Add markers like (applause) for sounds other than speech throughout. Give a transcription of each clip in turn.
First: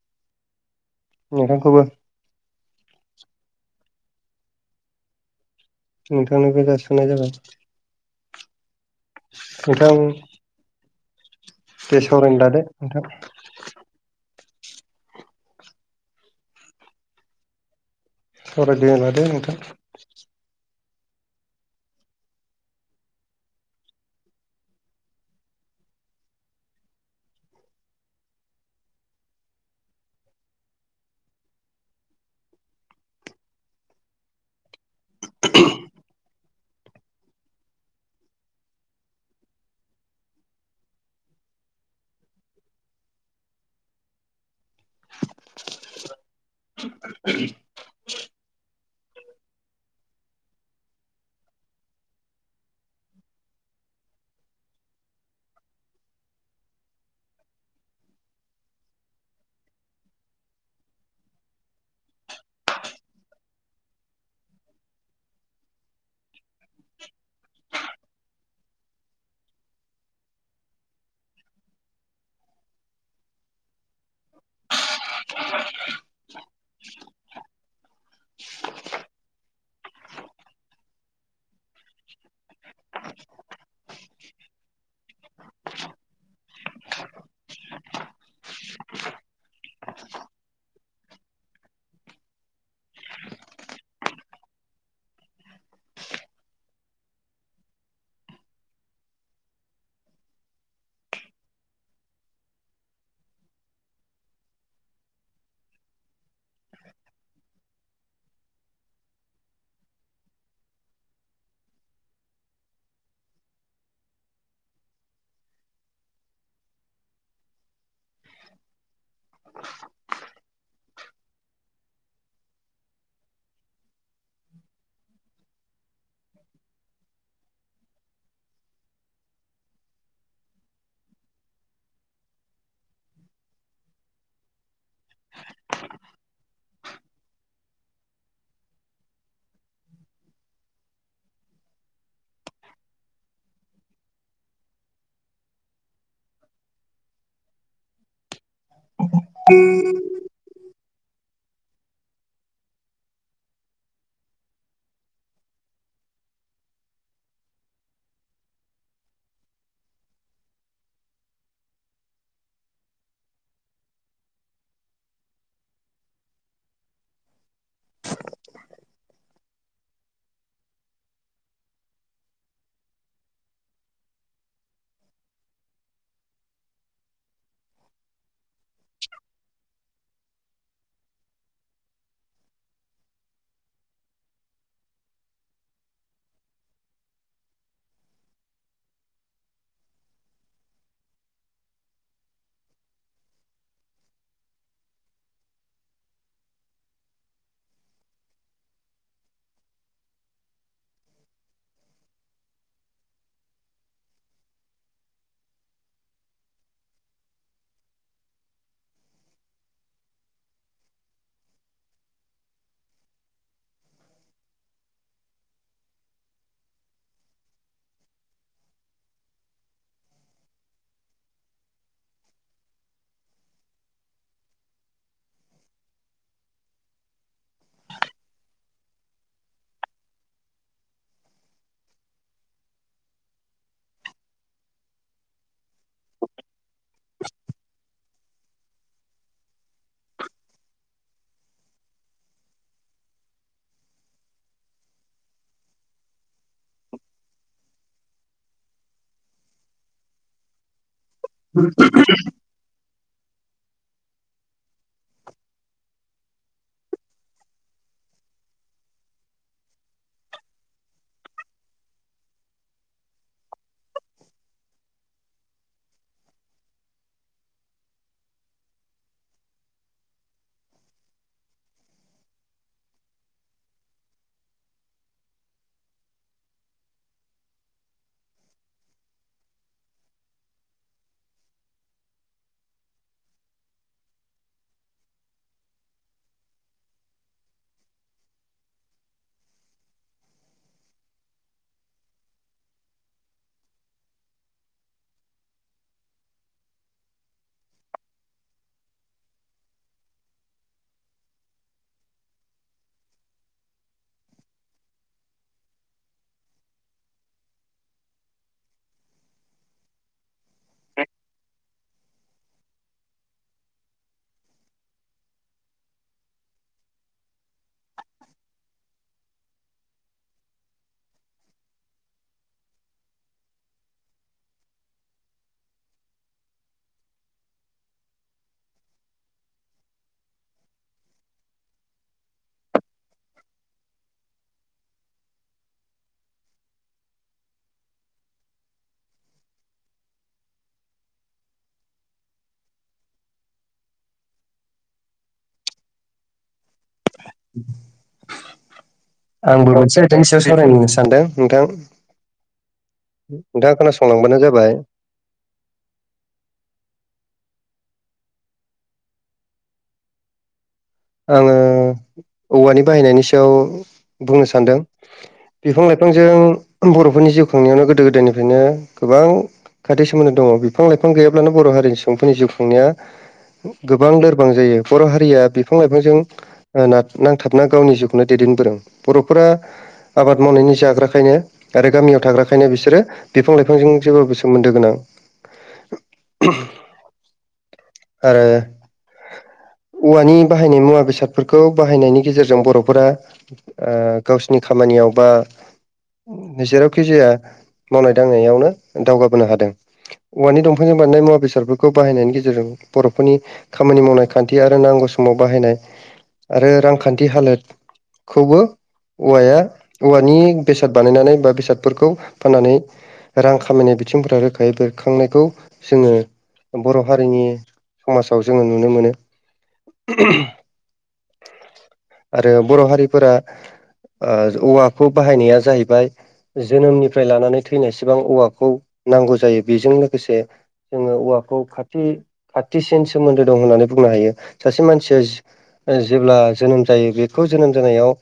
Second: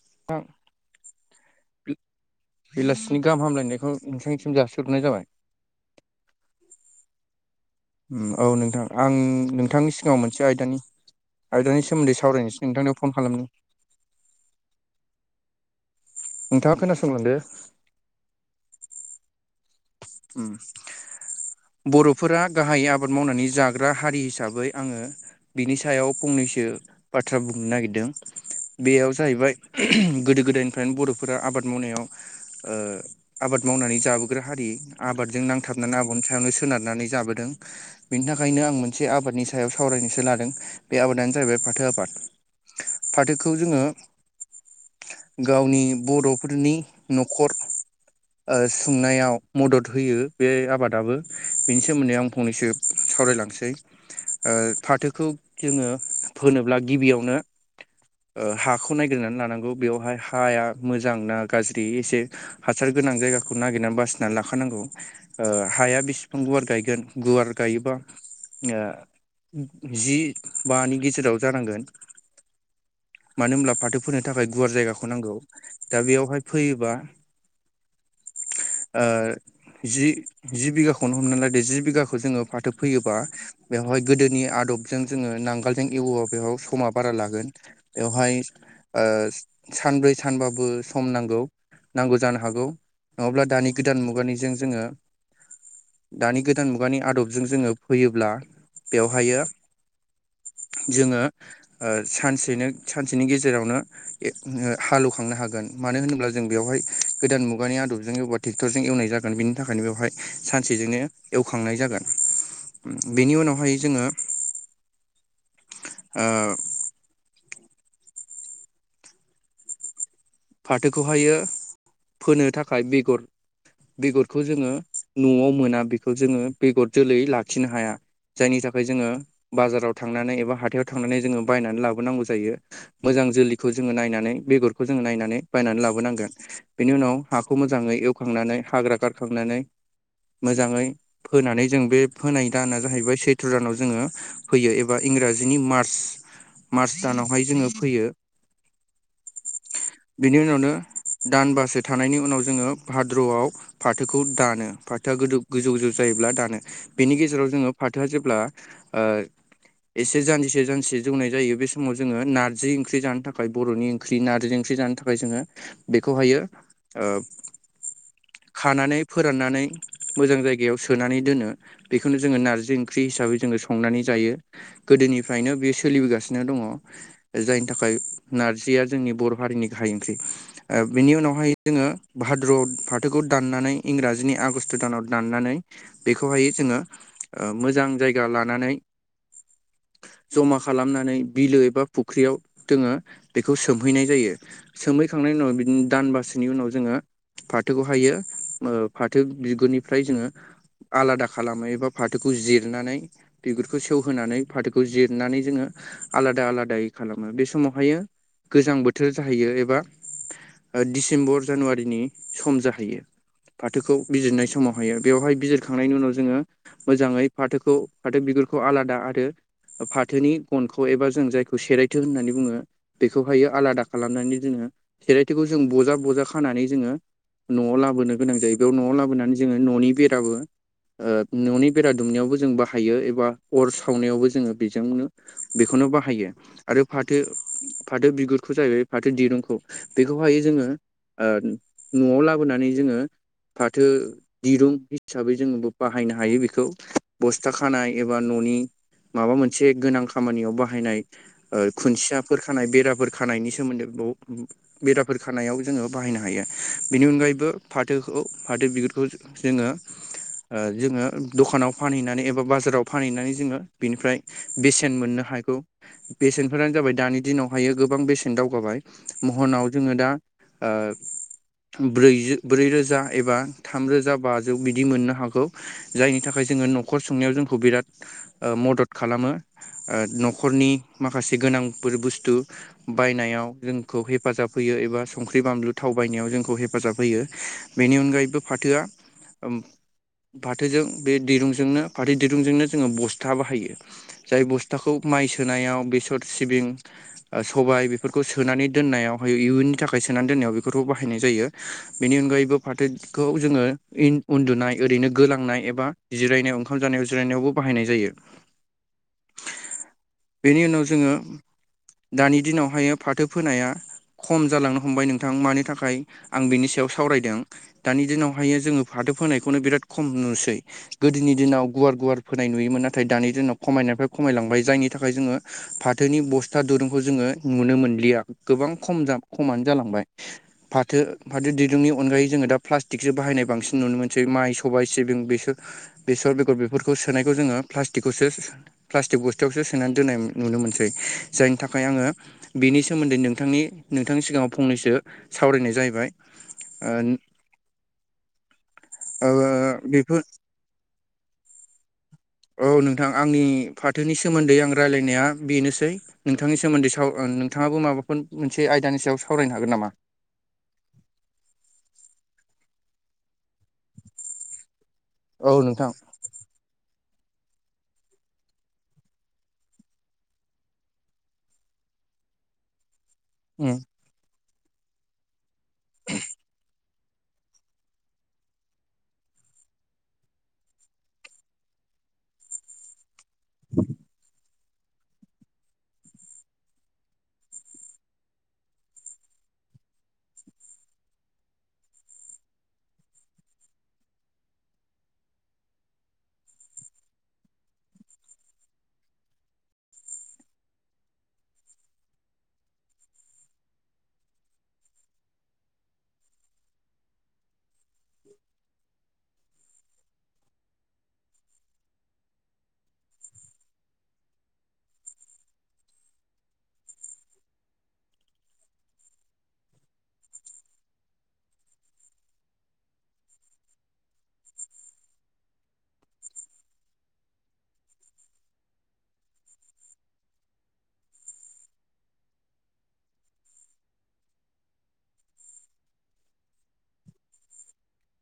नोथां नोंथांखौबो (inaudible) बेलासिनि गाहाम हामलायनायखौ नोंथांनिसिम जासिहरनाय जाबाय नोंथांनोबो जासिहरनाय जाबाय औ नोंथां आं नोंथांनि नोंथां सिगाङाव मोनसे आयदानि आयदानि दे सोमोन्दै सावरायनो लादो सावरायनोसै नोंथांनियाव नोंथां फन खालाम नोंथाङा खोनासंगोरदो सावरायदो होनबादे नोंथां (inaudible) बर'फोरा गाहायै आबाद मावनानै जाग्रा हारि हिसाबै आङो बिनि सायाव फंनैसो बाथ्रा बुंनो नागिरदों बेयाव जाहैबाय गोदो गोदायनिफ्रायनो बर'फोरा आबाद मावनायाव ओ आबाद मावनानै जाबोग्रा हारि आबादजों नांथाबनानै आब'नि सायावनो सोनारनानै जाबोदों बेनि थाखायनो आं मोनसे आबादनि सायाव सावरायनो लादों बे आबादानो जाहैबाय फाथो आबाद फाथोखौ जोङो गावनि बर'फोरनि न'खर ओ सुंनायाव मदद होयो बे आबादाबो बेनि सोमोन्दै आं फंनैसो सावरायलांसै ओ फाथोखौ जोङो फोनोब्ला गिबियावनो हाखौ नायगिरनानै लानांगौ बेवहाय हाया मोजां ना गाज्रि एसे हासार गोनां जायगाखौ नागिरनानै बासिनो ना लाखानांगौ हाया बेसेबां गुवार गायगोन गुवार गायोबा ओ जिबानि गेजेराव जानांगोन। मानो होनब्ला फाथो फोनो थाखाय गुवार जायगाखौ नांगौ दा बेयावहाय फैयोबा ओ जि जि बिघाखौनो हमनानै लायदो जि बिघाखौ जोङो फाथो फैयोबा बेवहाय गोदोनि आ। आदबजों जोङो नांगोलजों एवोबा बेहाय समा बारा लागोन बेवहाय। सानब्रै सानबाबो सम नांगौ नांगौ जानो हागौ नङाब्ला दानि गोदान मुगानिजों जोङो दानि गोदान मुगानि आदबजों जोङो फैयोब्ला बेवहायो (inaudible) जोङो सानसेनो सानसेनि गेजेरावनो हालेवखांनो हागोन। मानो होनोब्ला जों बेवहाय गोदान मुगानि आदबजों एबाथाय ट्रेक्टरजों एवनाय जागोन बिनि थाखायनो बेवहाय सानसेजोंनो एवखांनाय जागोन बेनि उनावहाय जोङो फाथोखौहायो फोनो थाखाय बेगर बेगरखौ जोङो न'आव मोना बेखौ जोङो बेगर जोलै लाखिनो हाया जायनि थाखाय जोङो बाजाराव थांनानै एबा हाथायाव थांनानै जोङो बायनानै लाबोनांगौ जायो मोजां जोलैखौ जोङो नायनानै बेगरखौ जोङो नायनानै बायनानै लाबोनांगोन बेनि उनाव हाखौ मोजाङै एवखांनानै हाग्रा गारखांनानै मोजाङै फोनानै जों बे फोनाय दाना जाहैबाय सैथ्र दानाव जोङो फैयो एबा इंराजिनि मार्च मार्च दानावहाय जोङो फैयो (unintelligible) बिनि उनावनो दानबासो थानायनि उनाव जोङो भाद्रआव फाथोखौ दानो फाथोआ गोद गोजौ गोजौ जायो। दानो बेनि गेजेराव जोङो फाथोआ जेब्ला एसे जानजसे जानसे जौनाय जायो बे समाव जोङो नारजि ओंख्रि जानो थाखाय बर'नि ओंख्रि नारजि ओंख्रि जानो थाखाय जोङो बेखौहायो खानानै फोराननानै मोजां जायगायाव सोनानै दोनो बेखौनो जोङो नारजि ओंख्रि हिसाबै जोङो संनानै जायो गोदोनिफ्रायनो बेयो सोलिबोगासिनो दङ जायनि थाखाय नार जिया जोंनि बर' हारिनि गाहाय ओंख्रि बेनि उनावहाय जोङो भाद्र' फाथोखौ दाननानै इंराजिनि आगष्ट टानाव दाननानै बेखौहाय जोङो मोजां जायगा लानानै जमा खालामनानै बिलो एबा फुख्रियाव जोङो बेखौ सोमहैनाय जायो सोमहैखांनायनि उनाव बिदिनो दानबासोनि उनाव जोङो फाथोखौहायो फाथो बिगुरनिफ्राय जोङो आलादा खालामो एबा फाथोखौ जिरनानै बिगुरखौ सेवहोनानै फाथोखौ जिरनानै जोङो आलादा आलादायै खालामो बे समावहायो गोजां बोथोर जाहैयो एबा डिसेम्बर जानुवारिनि सम जाहैयो फाथोखौ बिजिरनाय समावहायो बेवहाय बिजिरखांनायनि उनाव जोङो मोजाङै फाथोखौ फाथो बिगुरखौ आलादा आरो फाथोनि गनखौ एबा जों जायखौ सेरायथो होननानै बुङो बेखौहायो आलादा खालामनानै जोङो थेरायथिखौ जों बजा बजा खानानै जोङो न'आव लाबोनो गोनां जायो बेयाव न'आव लाबोनानै जोङो न'नि बेराबो ओ न'नि बेरा दुमनायावबो जों बाहायो एबा अर सावनायावबो जोङो बेजोंनो बेखौ नो बाहायो आरो फाथो फाथो बिगुरखौ जाहैबाय फाथो दिरुंखौ बेखौहायो जोङो ओ न'आव लाबोनानै जोङो फाथो दिरुं हिसाबै जोङोबो बाहायनो हायो बेखौ बस्था खानाय एबा न' नि माबा मोनसे गोनां खामानियाव बाहायनाय ओ खुन्थियाफोर खानाय बेराफोर खानायनि सोमोन्दो औ बेराफोर खानायाव जोङो बाहायनो हायो बेनि अनगायैबो फाथोखौ फाथो बि बो जोङो ओ जोङो दखानाव फानहैनानै एबा बाजाराव फानहैनानै जोङो बेनिफ्राय बेसेन मोननो हा हायखौ बेसेन्टफोरानो जाबाय दानि दिनावहायो गोबां बेसेन दावगाबाय महनाव जोङो दा ओ ब्रैजो ब्रैरोजा एबा थामरोजा बाजौ बिदि मोननो हागौ जायनि थाखाय जोङो न'खर संनायाव जोंखौ बिराद ओ मदद खालामो ओ न'खरनि माखासे गोनांफोर बुस्थु बायनायाव जोंखौ हेफाजाब होयो एबा संख्रि बानलु थाव बायनायाव जोंखौ हेफाजाब होयो बेनि अनगायैबो फाथ थोआ ओम फाथोजों बे दिरुंजोंनो फाथो दिरुंजोंनो जोङो बस्था बाहायो जाय बस्थाखौ माइ सोनायाव बेसर सिबिं ओ सबाय बेफोरखौ सोनानै दोननायावहाय इयुननि थाखाय सोनानै दोननायाव बेफोरखौ बाहायनाय जायो बेनि अनगायैबो फाथोखौ जोङो इन उन्दुनाय ओरैनो गोलांनाय एबा जिरायनायाव ओंखाम जानायाव जिरायनायावबो बाहायनाय जायो। बेनि उनाव जोङो दानि दिनावहायो फाथो फोनाया खम जालांनो हमबाय नोंथां मानि थाखाय आं बिनि सायाव सावरायदों दानि दिनावहायो जोङो फाथ थो फोनायखौनो बिराद खम नुसै गोदोनि दिनाव गुवार गुवार फोनाय नुयोमोन नाथाय दानि दिनाव खमायनायनिफ्राय ख खमायलांबाय जायनि थाखाय जोङो फाथोनि बस्था दुरुंखौ जोङो नुनो मोन लिया गोबां खमजा खमानो जालांबाय फाथो फाथो दिरुंनि अनायै जोङो दा प्लास्टिक बाहायनाय बांसिन नुनो मोनसै माइ सबाय सिबिं बेसर बेगर बेफोरखौ सोनायखौ जोङो प्लाटिक बेखौ सो प्लाष्टीक बसथायावसो सोनानै दोननाय नुनो मोनसै जायनि थाखाय आङो बिनि सोमोन्दै नोंथांनि नोंथांनि सिगाङाव फंनैसो सावरायनाय जाहैबाय ओ ओ (unintelligible) आंबो मोनसे बेफोर आइदानि सायाव सरायनो सानदों नोंथां औ नोंथां आंनि नोंथाङा फाथोनि खोनासंलांबानो सोमोन्दै जाबाय आं रायलायनाया बेनोसै नोंथांनि सोमोन्दै साव ओ नोंथाङाबो माबाफोर मोनसे आयदानि सायाव सावरायनो हागोन नामा? आङो औवानि बाहायनायनि सायाव बुंनो सानदों औ बिफां नोंथां लाइफांजों बर'फोरनि जिउ खांनायावनो गोदो गोदायनिफ्रायनो गोबां खाथि सोमोन्दो दङ बिफां लाइफां गैयाब्लानो बर' हारिनि सुबुंफोरनि जिउ खुंनाया उम गोबां लोरबां जायो बर' हारिया बिफां लाइफांजों नांथाबना गावनि जिउखौनो दैदेनबोदों बर'फोरा आबाद मावनायनि नि जाग्राखायनो आरो गामियाव थाग्राखायनो बिसोरो बिफां लाइफांजों जेबो सोमोन्दो गोनां आरो (inaudible) औवानि बाहायनाय मुवा बेसादफोरखौ बाहायनायनि गेजेरजों बर'फोरा ओ गावसोरनि खामानि यावबा जेराव कि जाया मावनाय दांनायावनो दावगाबोनो हादों। औवानि दंफांजों बानायनाय मुवा बेसादफोरखौ बाहायनायनि गेजेरजों बर'फोरनि खामानि मावनाय खान्थि आरो नांगौ समाव बाहायनाय आरो रांखान्थि हालोदखौबो औवाया औवानि बेसाद बानायनानै बा बेसादफोरखौ फाननानै रां खामायनाय बिथिंफोरा रोखायै बेरखांनायखौ जोङो बर' हारिनि समाजाव जोङो नुनो मोनो आरो बर' हारिफोरा आ औवाखौ बाहायनाया जाहैबाय जोनोमनिफ्राय लानानै थैनायसेबां औवाखौ नांगौ जायो बेजों लोगोसे जोङो औवाखौ खाथि-खाथिसिन सोमोन्दो दं होननानै बुंनो हायो सासे मानसिया जि जेब्ला जोनोम जायो बेखौ जोनोम जानायाव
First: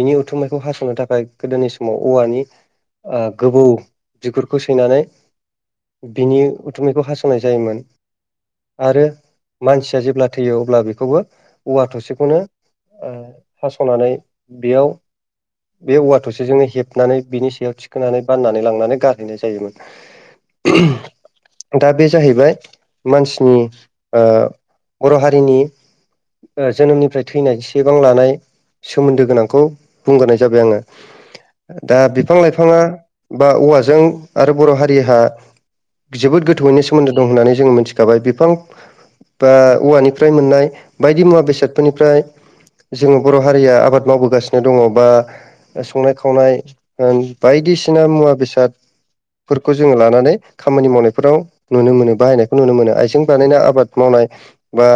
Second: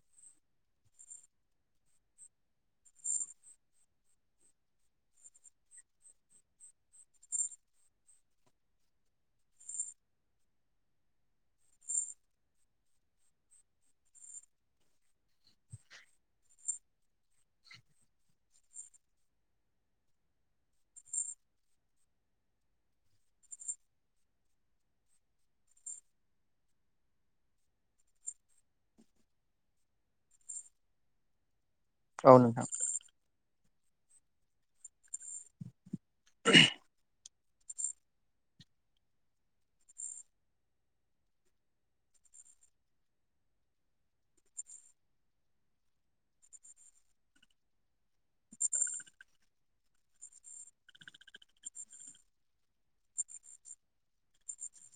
बिनि उथुमाखौ हास'नो थाखाय गोदोनि समाव औवानि आ गोबौ बिगुरखौ सैनानै बिनि उथुमैखौ हास'नाय जायोमोन आरो मानसिया जेब्ला थैयो अब्ला बेखौबो औवा थसेखौनो आ हास'नानै बेयाव बे औवा थ'सेजोंनो हेबनानै बिनि सायाव थिखोनानै बाननानै लांनानै गारहैनाय जायोमोन दा बे जाहैबाय मोस नि आ बर' हारिनि ओ जोनोमनिफ्राय थैनाय सेबां लानाय सोमोन्दो गोनांखौ बुंगोनाय जाबाय आङो दा औ बिफां लाइफाङा बा औवाजों आरो बर' हारिहा जोबोद गोथौवयैनो सोमोन्दो दं होननानै जोङो मोनथि गाबाय बिफां बा औवानिफ्राय मोननाय बायदि मुवा बेसादफोरनिफ्राय जों बर' हारिया आबाद मावबोगासिनो दङ बा संनाय खावनाय होन बायदिसिना मुवा बेसाद फोरखौ जोङो लानानै खामानि मावनायफोराव नुनो मोनो बाहायनाय उ नुनो मोनो आइजें बानायनाय आबाद मावनाय बा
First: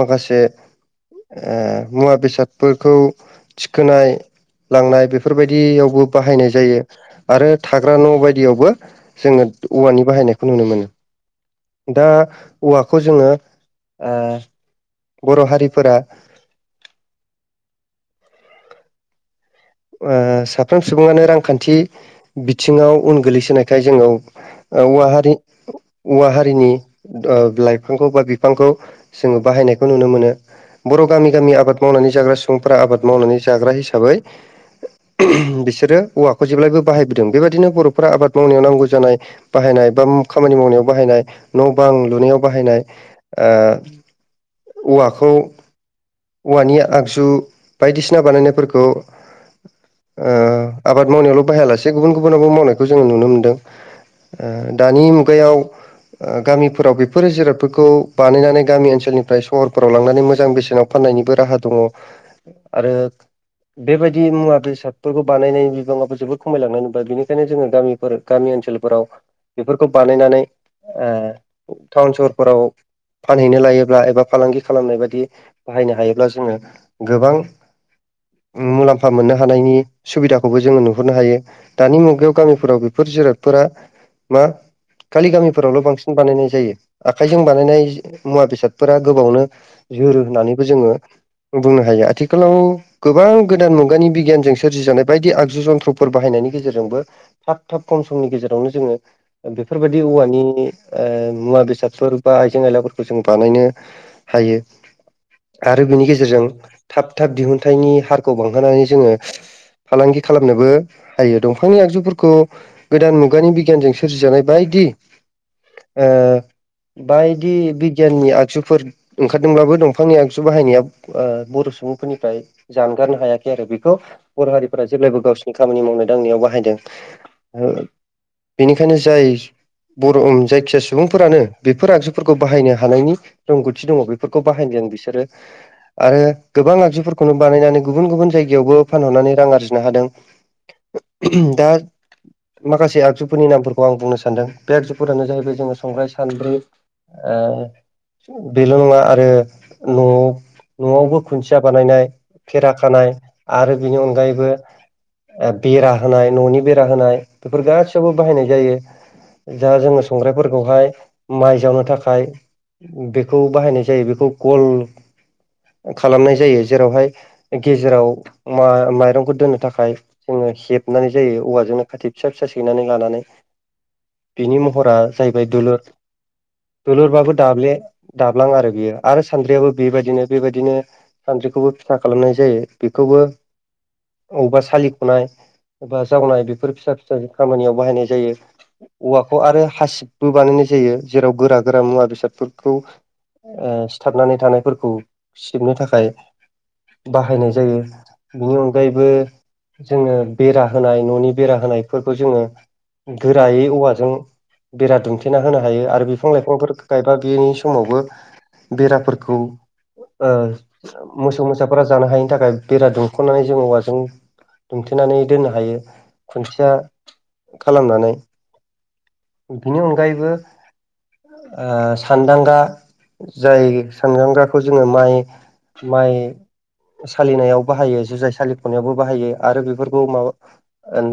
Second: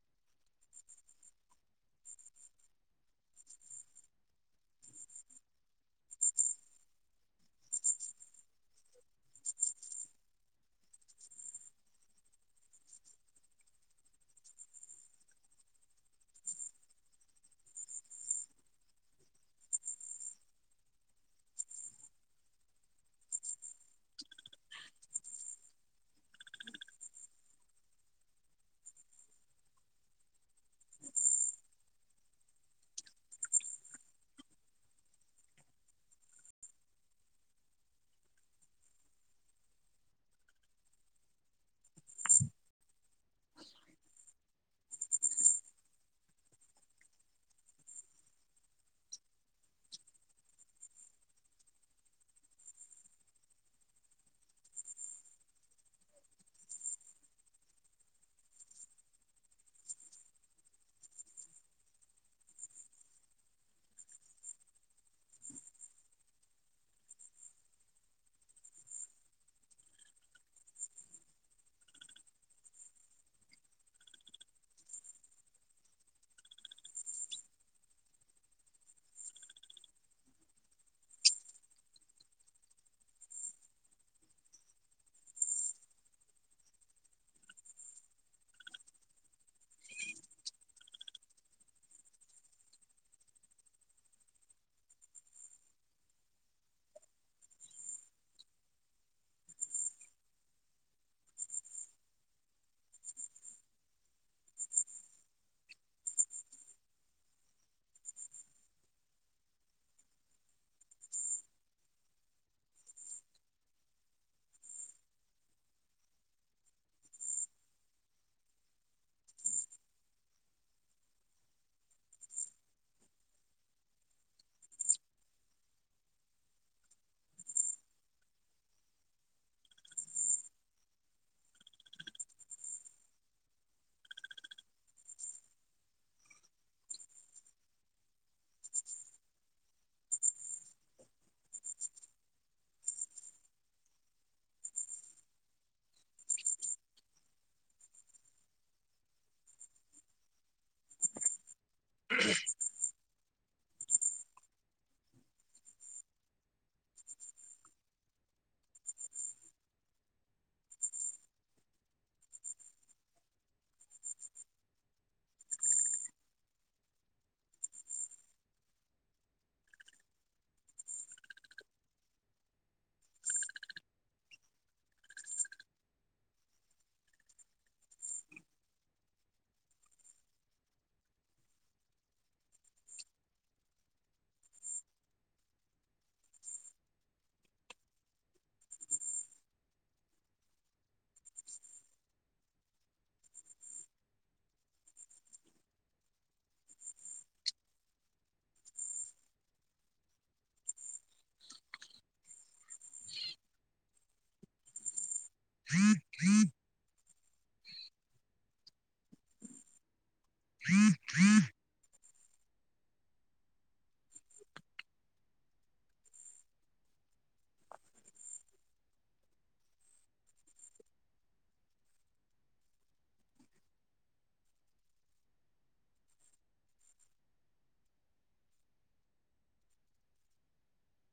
माखासे ए मुवा बेसादफोरखौ थिखोनाय लांनाय बेफोरबायदियावबो बाहायनाय जायो आरो थाग्रा न' बायदियावबो जोङो औवानि बाहायनायखौ नुनो मोनो। (unintelligible) दा औवाखौ जोङो आ बर' हारिफोरा आ साफ्राम सुबुङानो रांखान्थि बिथिङाव उन गोलैसोनायखाय जोङाव औवा हारि उवा हारिनि आ लाइफांखौ बा बिफांखौ जोङो बाहायनाय एखौ नुनो मोनो बर' गामि गामिनि आबाद मावनानै जाग्रा सुबुंफोरा आबाद मावनानै जाग्रा हिसाबै (unintelligible) उम बिसोरो औवाखौ जेब्लायबो बाहायबोदों बेबायदिनो बर'फ्रा आबाद मावनायाव नांगौ जानाय बाहायनाय बाम खामानि मावनायाव बाहायनाय न' बां लुनायाव बाहायनाय आ औवाखौ औवानि आगजु बायदिसिना बानायनायफोर (unintelligible) ओ आबाद मावनायावल' बाहायालासे गुबुन गुबुनावबो मावनायखौ जोङो नुनो मोनदों। आ दानि मुगायाव आ गामिफोराव बेफोर जिरादफोरखौ बानायनानै गामि ओनसोलनिफ्राय सहरफोराव लांनानै मोजां बेसेनाव फाननायनिबो राहा दङ आरो बेबायदि मुवा बेसादफोरखौ बानायनाय बिबाङाबो जोबोद खमायलांनाय नुबाय बेनिखायनो जोङो गामिफोर गामि ओनसोलफोराव बेफोरखौ बानायनानै ए टाउन सहरफोराव फानहैनो लायोब्ला एबा फालांगि खालामनाय बादि बाहायनो हायोब्ला जोङो गोबां मुलाम्फा मोननो हानायनि सुबिदाखौबो जोङो नुहुरनो हायो दानि मुगायाव गामिफोराव बेफोर जिरादफोरा मा खालि गामिफोरावल' बांसिन बानायनाय जायो आखाइजों बानायनाय मुवा बेसादफोरा गोबावनो जोरो होननानैबो जोङो बुंनो हायो आथिखालाव गोबां गोदान मुगानि बिगियानजों सोरजिजानाय बायदि आगजु जन्थ्रफोर बाहायनाय एनि गेजेरजोंबो थाब थाब खमसमनि गेजेरावनो जोङो बेफोर बादि औवानि आ मुवा बेसादफोर बा आइजें आयलाफोरखौ जों बानायनो हायो। (inaudible) आरो बिनि गेजेरजों थाब थाब दिहुनथाइनि हारखौ बांहोनानै जोङो। फालांगि खालामनोबो हायो दंफांनि आगजुफोरखौ गोदान मुगानि बिगियानजों सोरजिजानाय बायदि दि। ओ बायदि बिगियाननि आगजुफोर ओंखारदोंब्लाबो दंफांनि आगजु। जु बाहायनाय बर' सुबुंफोरनिफ्राय जानगारनो हायाखै आरो बेखौ बर' हारिफोरा जेबब्लाबो गाव। गावसोरनि खामानि मावनाय दांनायाव बाहायदों बेनिखायनो जाय बर' जायखिजया सुबुंफोरानो बेफोर आगजुफोरखौ बाहायनो हानायनि रोंगौथि दङ बेफोरखौ बाहायनो। जों बिसोरो (inaudible) आरो गोबां आगजुफोरखौनो बानायनानै गुबुन गुबुन जायगायावबो फानहरनानै रां आरजिनो हादों। दा माखासे आगजुफोरनि नामफोरखौ आं बुंनो सानदों बे आगजुफोरानो जाहैबाय जोङो संख्राइ सानब्रै ओ बेल' नङा आरो न'आव न'आवबो खुन्थिया बानायनाय फेरा खानाय। आरो बेनि अनगायैबो ओ बेरा होनाय न'नि बेरा होनाय बेफोर गासैयावबो बाहायनाय जायो। दा जोङो संख्राइफोरखौहाय माइ जावनो थाखाय बेखौ बाहायनाय जायो बेखौ कल (inaudible) खालामनाय जायो जेरावहाय गेजेराव मा‌ माइरंखौ दोननो थाखाय जोङो हेबनानै जायो औवाजोंनो खाथि फिसा फिसा सैनानै लानानै बिनि महरा जाहैबाय दोलुर दोलुरबाबो दाब्ले दाबलां आरो बियो आरो सान्द्रियाबो बेबायदिनो बेबायदिनो सानद्रिखौबो फिथा खालामनाय जायो बेखौबो बबावबा सालिख'नाय बा जावनाय बेफोर फिसा फिसा खामानियाव बाहायनाय जायो। औवाखौ आरो हासिबबो बानायनाय जायो जेराव गोरा गोरा मुवा बेसादफोरखौ ओ सिथाबनानै थानायफोरखौ सिबनो थाखाय। बाहायनाय जायो बेनि अनगायैबो जोङो बेरा होनाय न'नि बेरा होनायफोरखौ जोङो गोरायै औवाजों बिरा‌‌ दुंथे थेना होनो हायो आरो बिफां नोंथां लाइफांफोर गायबा गैयिनि समावबो बेराफोरखौ ओ मोसौ मोसाफोरा जानो हायिनि थाखाय बेरा दुंख'नानै जों औवाजों दुमथेनानै दोननो हायो खुन्थिया खालामनानै बेनि अनगायैबो ओ सानदांगा जाय सानदांगा खौ जोङो माइ माइ सालिनायाव बाहायो जुजाय सालिफ'नायावबो बाहायो आरो बेफोरखौ माबा ना